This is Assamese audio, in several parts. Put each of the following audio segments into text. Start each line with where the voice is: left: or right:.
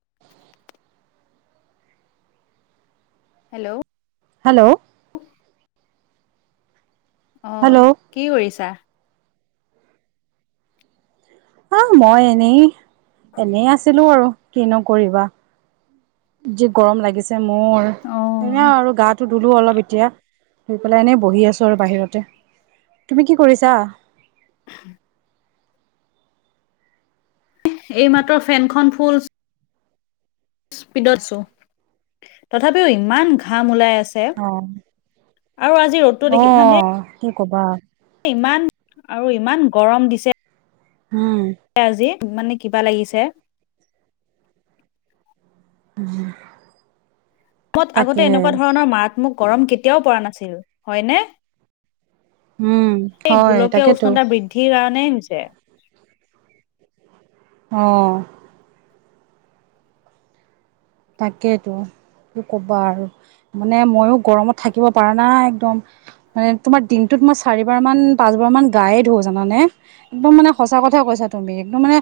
left: [unintelligible] হেল্ল'
right: হেল্ল'
left: অ
right: হেল্ল'
left: কি কৰিছা
right: আহ মই এনেই এনেই আছিলো আৰু ক নকৰিবা য গৰম লাগিছে মৰ
left: অ
right: এনে আৰু গা ো ধুলো অলপ এতিয়া ধুই পেলাই এনেই বহি আছো ওচৰ বাহিৰতে তুমি কি কৰিছা
left: উ এইমাত্ৰ ফেনখন ফুল স্পীডত চো তথাপিও ইমান ঘাম ওলাই আছে
right: অ
left: আৰু আজি ৰ'দটো দেখিছানে
right: আহ কি কবা
left: ইমান আৰু ইমান গৰম দিছে
right: উম
left: আজি মানে কিবা লাগিছে
right: উ
left: মত আগতে এনেকুৱা ধৰণৰ মাৰাত্মক গৰম কেতিয়াও পৰা নাছিল হয়নে
right: উম
left: এই
right: হয়
left: গোলকীয়
right: তাকেতো
left: উষ্ণতা বৃদ্ধিৰ কাৰণে হৈছে
right: অ তাকেইটোো ক'বা আৰু মানে মইো গৰমত থাকিব পাৰা নাই একদম মানে তোমাৰ দিনটোত মই চাৰিবাৰ মান পাঁচ বাৰ মান গায়ে ধো জানানে একদম মানে সঁচা কথাাই কৈছা তুমি একদম মানে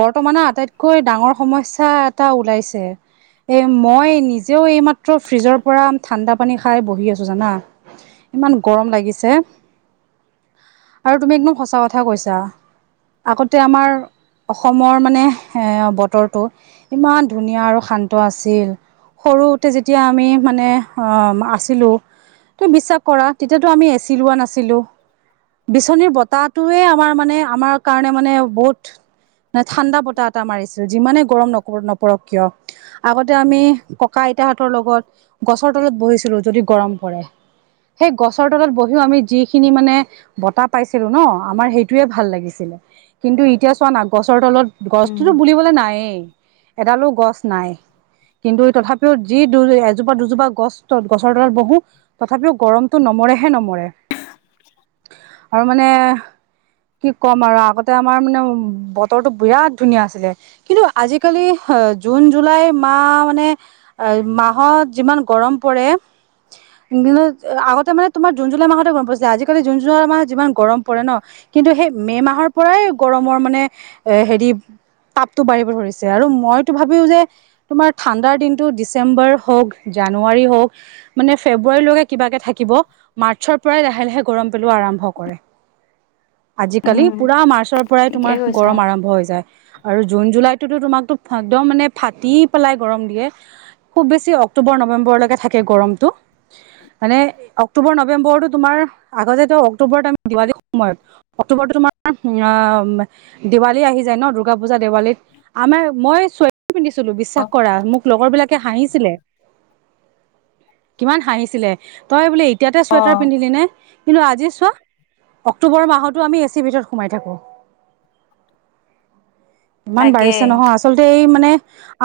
right: বৰ্তমানে আটাইতকৈ ডাঙৰ সমস্যা এটা ওলাইছে এ মই নিজেও এইমাত্ৰ ফ্ৰিজৰ পৰা ঠাণ্ডা পানী খাই বহি আছো জানা ইমান গৰম লাগিছে আৰু তুমি একদম সঁচা কথা কৈছা আগতে আমাৰ অসমৰ মানে এ বতৰটো ইমান ধুনীয়া আৰু শান্তি আছিল সৰুতে যেতিয়া আমি মানে আছিলোঁ তুমি বিশ্বাস কৰা তেতিয়াতো আমি এচি লোৱা নাছিলো বিচনীৰ বতাহটোোৱে আমাৰ মানে আমাৰ কাৰণে মানে বহুত নে ঠাণ্ডা বতাহ এটা মাৰিছিল যিমানেই গৰম ন নপৰক কিয় আগতে আমি ককা আইতাহঁতৰ লগত গছৰ তলত বহিছিলো যদি গৰম পৰে সেই গছৰ তলত বহিও আমি যিখিনি মানে বতাহ পাইছিলো ন আমাৰ সেইটোয়ে ভাল লাগিছিলে কিন্তু এতিয়া চোৱা না গছৰ তলত
left: উম
right: গছটোতো বুলিবলৈ নায়েই এডালো গছ নাই কিন্তু তথাপিও যি দু এজোপা দুজোপা গছ গছৰ তলত বহো তথাপিও গৰমতটো নম মৰেহে নমৰে
left: [unintelligible]
right: আৰু মানে কি ক'ম আৰু আগতে আমাৰ মানে বতৰটো বিৰাট ধুনীয়া আছিলে কিন্তু আজিিকালি জুন জুলাই মাহ মানে মাহত যিমান গৰম পৰে আগতে মানে তোমাৰ জোনন জুলাই মাহতে গম পাইছে আজিকালি জোন জুলাই মাহত যিমান গৰম পৰে ন কিন্তু সেই মে' মাহৰ পৰাই গৰমৰ মানে এ হেৰি তাপো বাঢ়িব ধৰিছে আৰু মই ভাবও যে তোমাৰ ঠাণ্ডাৰ দিনতটো ডিচেম্বৰ হওক জানুৱাৰী হওক মানে ফেবাৰ ে কিবাকে থাকিব মাৰ্চৰ পৰাই লাহে লাহে গৰম পেলোৱা আৰম্ভ কৰে
left: উ
right: আজিকালি পুৰা মাৰ্চৰ পৰাই তোমাৰ
left: কৈছা
right: গৰম আৰম্ভ হৈ যায় আৰু জুন জুলাইটোতো তোমাকতো একদম মানে ফাটি পেলাই গৰম দিয়ে খুব বেছি অক্টোবৰ নৱেম্বৰলৈকে থাকে গৰমটো মানে অক্টোবৰ নৱেম্বৰৰতো তোমাৰ আগতে অক্টোবৰতম দিৱালীৰ সময়ত অক্টোবৰত তোমাৰ দেৱালী আহি যায় ন দুৰ্গা পূজা দেৱালীত আমাৰ মই চুৱেটাৰ পিন্ধিছিলো
left: অ
right: বিশ্বাস কৰা মোক লগৰ বিলাকে হাঁহিছিলে কিমান হাঁহিছিলে তই বোলে এতিয়াতে
left: অ
right: চুৱেটাৰ পিন্ধিলি নে কিন্তু আজি চোৱা অক্টোবৰৰ মাহতো আমি এ চিৰ ভিতৰত সোমাই থাকোঁ
left: [inaudible]
right: ইমান বাঢ়িছে নহয় আ এই মানে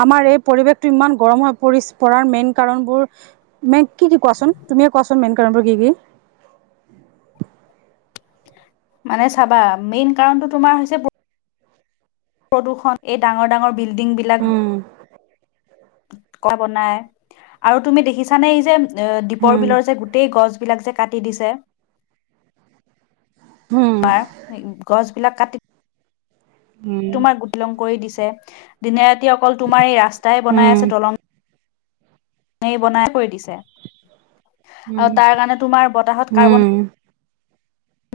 right: আমাৰ এই পৰিৱেশটো ইমান গৰম হৈ পৰি পৰাৰ মেইন কাৰণ হ'ল কি কি কোৱাচোন তুমিয়ে কোৱাচোন মেইন কাৰণবোৰ কি কি
left: মানে চাবা মেইন কাৰণটো তোমাৰ হৈছে প্ৰদূষণ এই ডাঙৰ ডাঙৰ বিল্ডিংবিলাক
right: উম
left: কোৱা বনাই আৰু তুমি দেখিছ নে এই যে এ দ্বীপৰ
right: হম
left: বিলৰ যে গোটেই গছ বিলাক যে কাটি দিছে
right: হম
left: [unintelligible] গছবিলাক কাটি
right: উম
left: তোমাক গুটলং কৰি দিছে দিনে ৰাতি অকল তোমাৰ এই ৰাস্তাই বনাই আছে
right: উম,
left: দলং বনাই কৰি দিছে
right: উম,
left: আৰু তাৰ কাৰণে তোমাৰ বতাহত
right: উম,
left: কাৰ্বন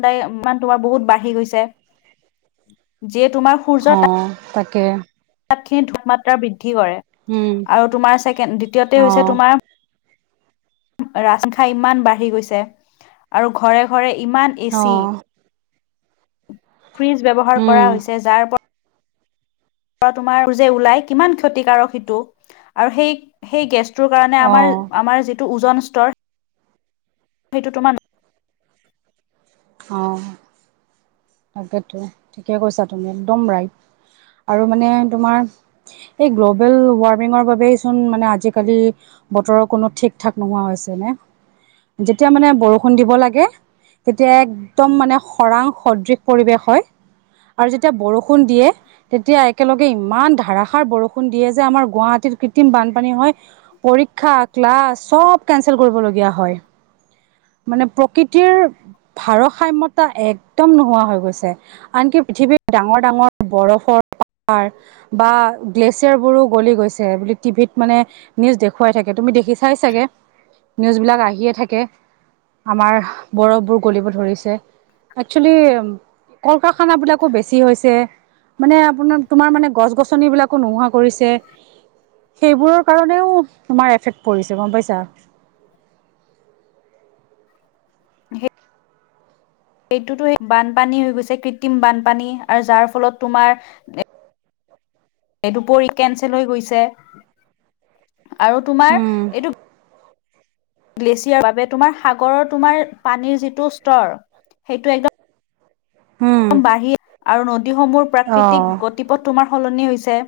left: দায়ান তোমাৰ বহুত বাঢ়ি গৈছে যিয়ে তোমাৰ সূৰ্য তাপ
right: অ', তাকে
left: ধূমমাত্ৰা বৃদ্ধি কৰে
right: উম,
left: আৰু তোমাৰ ছেকেণ্ড দ্বিতীয়তে হৈছে
right: অ',
left: তোমাৰ ৰাজ খা ইমান বাঢ়ি গৈছে আৰু ঘৰে ঘৰে ইমান এচি
right: অ',
left: ফ্ৰিজ ব্যৱহাৰ কৰা
right: উম,
left: হৈছে যাৰপৰা তম ল ক সটো স গ কাৰণে আমাৰ
right: অ',
left: আমাৰ যিটো ওজন [unintelligible]
right: অ তাকেতো ঠিকে কৈছা তুমি একদম ৰাইট আৰু মানে তোমাৰ এই গ্ল'বেল ৱাৰ্মিঙৰ বাবেই চোন মানে আজিকালি বতৰৰ কোনো ঠিক ঠাক নোহোৱা হৈছে নে যেতিয়া মানে বৰষুণ দিব লাগে তেতিয়া একদম মানে খৰাং সদৃশ পৰিৱেশ হয় আৰু যেতিয়া বৰষুণ দিয়ে তেতিয়া একেলগে ইমান ধাৰাসাৰ বৰষুণ দিয়ে যে আমাৰ গুৱাহাটী কৃত্ৰিম বানপানী হয় পৰীক্ষা ক্লাছ চব কেনচেল কৰিবলগীয়া হয় মানে প্ৰকৃতিৰ ভাৰসাম্যতা একদম নোহোৱা হৈ গৈছে আনকি পৃথিৱীৰত ডাঙৰ ডাঙৰ বৰফৰ বা গ্লেছিয়াৰ বোৰো গলি গৈছে বুলি টিভিত মানে নিউজ দেখুৱাই থাকে তু আমি দেখি চাই চাগে নিউজ বিলাক আহিয়ে থাকে আমাৰ বৰফবোৰ গলিব ধৰিছে একচেলি কল কাৰখানাবিলাকো বেছি হৈছে মানে আপোনাৰ তোমাৰ মানে গছ গছনি বিলাকো নোহোৱা কৰিছে সেইবোৰৰ কাৰণেও তোমাৰ এফেক্ট পৰিছে গম পাইছা
left: [inaudible] সেইটোতো বানপানী হৈ গৈছে কৃত্ৰিম বানপানী আৰু যাৰ ফলত তোমাৰ এই দুপৰি কেনচেল হৈ গৈছে আৰু তোমাৰ
right: উম
left: এইটো গ্লেছিয়াৰ বাবে তোমাৰ সাগৰৰ তোমাৰ পানীৰ যিটো স্তৰ সেইটো একদম
right: উম
left: বাঢ়ী আৰু নদীসমূহ প্ৰাকৃতিক
right: অঁ
left: গতিপথ তোমাৰ সলনি হৈছে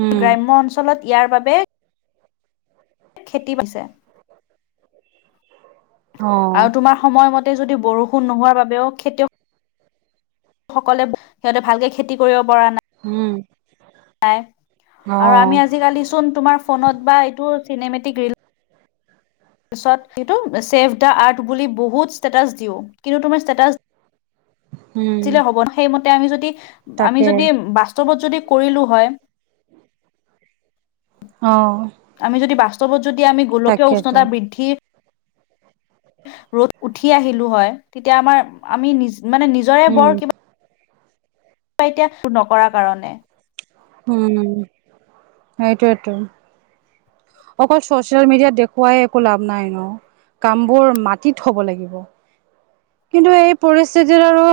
right: উম
left: গ্ৰাম্য অঞ্চলত ইয়াৰ বাবে খেতি [unintelligible]
right: [inaudible] অঁ
left: আৰু তোমাৰ সময়মতে যদি বৰষুণ নোহোৱাৰ বাবেও খেতিয়ক সকলে সিহঁতে ভালকে খেতি কৰিব পৰা নাই
right: উম
left: নাই আৰু
right: অঁ
left: আমি আজিকালি চোন তোমাৰ ফোনত বা এইটো চিনেমেটিক ৰিল পিছত সেইটো ছেভ দা আৰ্ট বুলি বহুত ষ্টেটাছ দিওঁ কিন্তু তুমি ষ্টেটাছ
right: উম
left: হ'ব ন সেইমতে আমি যদি আমি
right: তাকে
left: যদি বাস্তৱত যদি কৰিলোঁ হয়
right: অ
left: উৎসৱত যদি আমি গোলকীয়
right: তাকেতো
left: উষ্ণতা বৃদ্ধি ৰ'দ উঠি আহিলো হয় তেতিয়া আমাৰ আমি নিজ মানে নিজৰে বৰ
right: উম
left: কিবা [unintelligible] নকৰাৰ কাৰণে
right: উম সেইটোৱেটো অকল চচিয়েল মিডিয়াত দেখুৱাই একো লাভ নাই ন কামবোৰ মাটিত হব লাগিব। কিন্তু এই পৰিস্থিতিত আৰু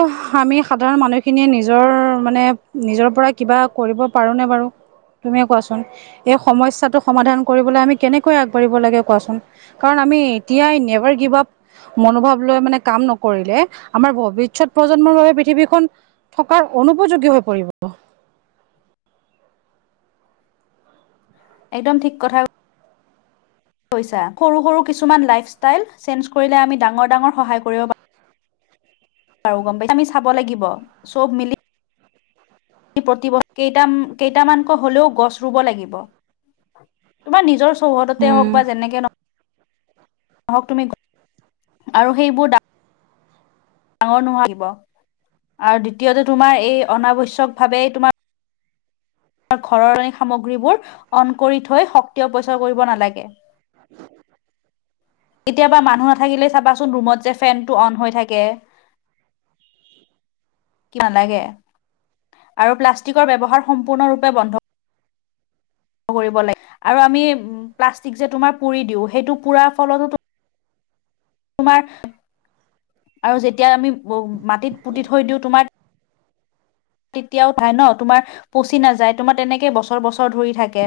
right: আমি সাধাৰণ মানুহখিনিয়ে নিজৰ মানে নিজৰ পৰা কিবা কৰিব পাৰোনে বাৰু তুমি কোৱাচোন এই সমস্যাটো সমাধান কৰিবলৈ আমি কেনেকৈ আগবাঢ়িব লাগে কোৱাচোন কাৰণ আমি এতিয়াই নেভাৰ গিভ আপ মনোভাৱ লৈ মানে কাম কৰিলে আমাৰ ভৱিষৎ প্ৰজন্মৰ বাবে পৃথিৱীখন থকাৰ অনুপযোগী হৈ পৰিব।
left: [inaudible] একদম ঠিক কথা সৰু সৰু কিছুমান লাইফষ্টাইল চেঞ্জ কৰিলে আমি ডাঙৰ ডাঙৰ সহায় কৰিব পাৰোঁ আমি চাব লাগিব চব মিলি প্ৰতিবছৰে কেইটামানকৈ হলেও গছ ৰুব লাগিব। তোমাৰ নিজৰ চৌহদতে
right: উম
left: হওক বা যেনেকে নহক আহক তুমি আৰু সেইবোৰ ডাঙৰ নোহোৱািব [unintelligible] আৰু দ্বিতীয়তে তোমাৰ এই অনাৱশ্যয়ক ভাৱে তোমাৰ ঘৰৰে সামগ্ৰীবোৰ অন কৰি থৈ শক্তি অপচয় কৰিব নালাগে কেতিয়াবা মানুহ নাথাকিলে চাবাচোন ৰুমত যে ফেনটো অন হৈ থাকে কি [unintelligible] নালাগে আৰু প্লাষ্টিকৰ ব্যৱহাৰ সম্পূৰ্ণৰূপে বন্ধ আৰু আমি প্লাষ্টিক যে তোমাৰ পুৰি দিওঁ সেইটো পোৰাৰ ফলতো তোমাৰ আৰু যেতিয়া আমি মাটিত পুতি থৈ দিওঁ তোমাৰ তেতিয়াও পাই ন তোমাৰ পচি নাযায় তোমাৰ তেনেকেই বছৰ বছৰ ধৰি থাকে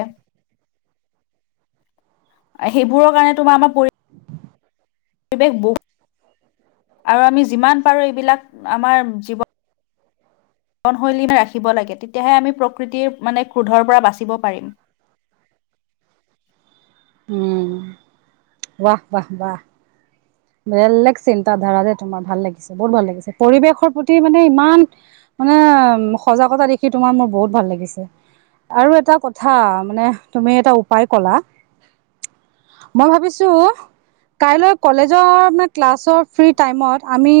left: সেইবোৰৰ কাৰণে তোমাৰ আমাৰ পৰিৱেশ বহুত আৰু আমি যিমান পাৰো এইবিলাক আমাৰ জীৱন উ [inaudible] ৰাখিব লাগে তেতিয়াহে আমি প্ৰকৃতিৰ মানে ক্ৰোধৰ পৰা বাচিব পাৰিম। [inaudible]
right: উম ৱাহাহ ৱাহ বেলেগ চিন্ত ধাৰা যে তোমাৰ ভাল লাগিছে বহুত ভাল লাগিছে পৰিৱেশৰ প্ৰতি মানে ইমান মানে সজাগতা দেখি তোমাৰ মোৰ বহুত ভাল লাগিছে আৰু এটা কথা মানে তুমি এটা উপায় কলা মই ভাবিছো কাইলৈ কলেজ ক্লাছৰ ফ্ৰী টাইমত অমি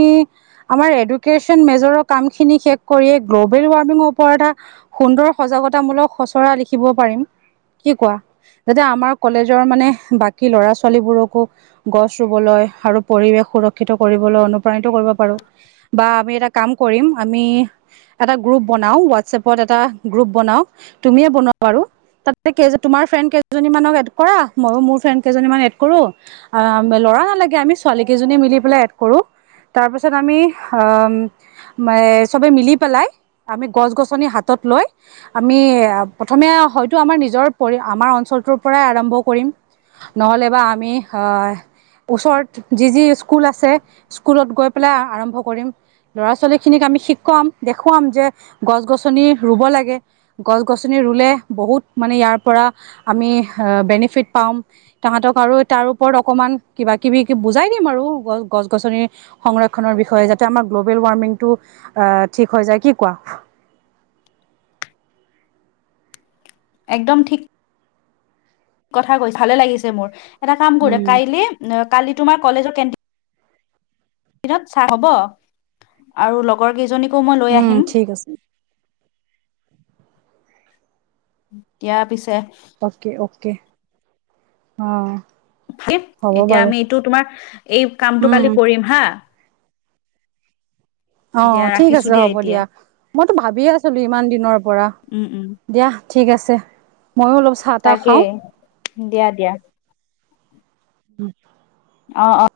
right: আমাৰ এডুকেশ্বন মেজৰৰ কামখিনি শেষ কৰি গ্ল'বেল ৱাৰ্মিঙৰ ওপৰত এটা সুন্দৰ সজাগতামূলক খচৰা লিখিব পাৰিম। কি কোৱা যাতে আমাৰ কলেজৰ মানে বাকী লৰা ছোৱালীবোৰকো গছ ৰুবলৈ আৰু পৰিৱেশ সুৰক্ষিত কৰিবলৈ অনুপ্ৰাণিত কৰিব পাৰো বা আমি এটা কাম কৰিম আমি এটা গ্ৰুপ বনাও হোৱাটছএপত এটা গ্ৰুপ বনাও তুমিয়ে বনোৱা বাৰু তাতে তোমাৰ ফ্ৰেণ্ড কেইজনী মানক এড কৰা মইো মোৰ ফ্ৰেণ্ড কেইজনী মান এড কৰো লৰা নালাগে আমি ছোৱালী কেইজনী মিলি পেলাই এড কৰো তাৰ পিছত আমি অ ম চবে মিলি পেলাই আমি গছ গছনি হাতত আমি প্ৰথমে হয়তো আমাৰ নিজৰ পৰি আমাৰ অঞ্চলটোৰ পৰাই আৰম্ভ কৰিম নহ'লে বা আমি অ'। ওচৰত যি যি স্কুল আছে স্কুলত গৈ পেলাই আৰম্ভ কৰিম, ল'ৰা-ছোৱালীখিনিক আমি শিকাম, দেখুৱাম যে গছ-গছনি ৰুব লাগে, গছ-গছনি ৰুলে বহুত মানে ইয়াৰ পৰা আমি বেনিফিট পাম তাহাঁতক আৰু তাৰ ওপৰত অকমান কিবাকিবি বুজাই দিম আৰু গছ গছ-গছনিৰ সংৰক্ষণৰ বিষয়ে যাতে আমাৰ গ্ল'বেল ৱাৰ্মিংটো অ', ঠিক হৈ যায়, কি কোৱা।
left: [inaudible] একদম ঠিক কথা কৈ ভালে লাগিছে মোৰ এটা কাম কৰে
right: উম
left: কাইলে কালি তোমাৰ কলেজৰ কেনটি দিনত চা হ'ব আৰু লগৰ কেইজনী
right: উম, ঠিক আছে।
left: দিয়া পিছে।
right: অ'কে, অ'কে অ'। হ'ব
left: এতিয়া
right: বাৰু
left: আমি এইটো তোমাৰ এই কামটো
right: উম,
left: কালি কৰিম হা। দিয়া
right: অ', ঠিক
left: ৰাখিছো
right: আছে হ'ব
left: এতিয়া
right: দিয়া। মইতো ভাবিয়ে আছিলো ইমান দিনৰ পৰা,
left: উম, উম।
right: দিয়া ঠিক আছে। ময়ো অলপ চাহ তাহ খাওঁ।
left: তাকেই দিয়া দিয়া অ', অ'।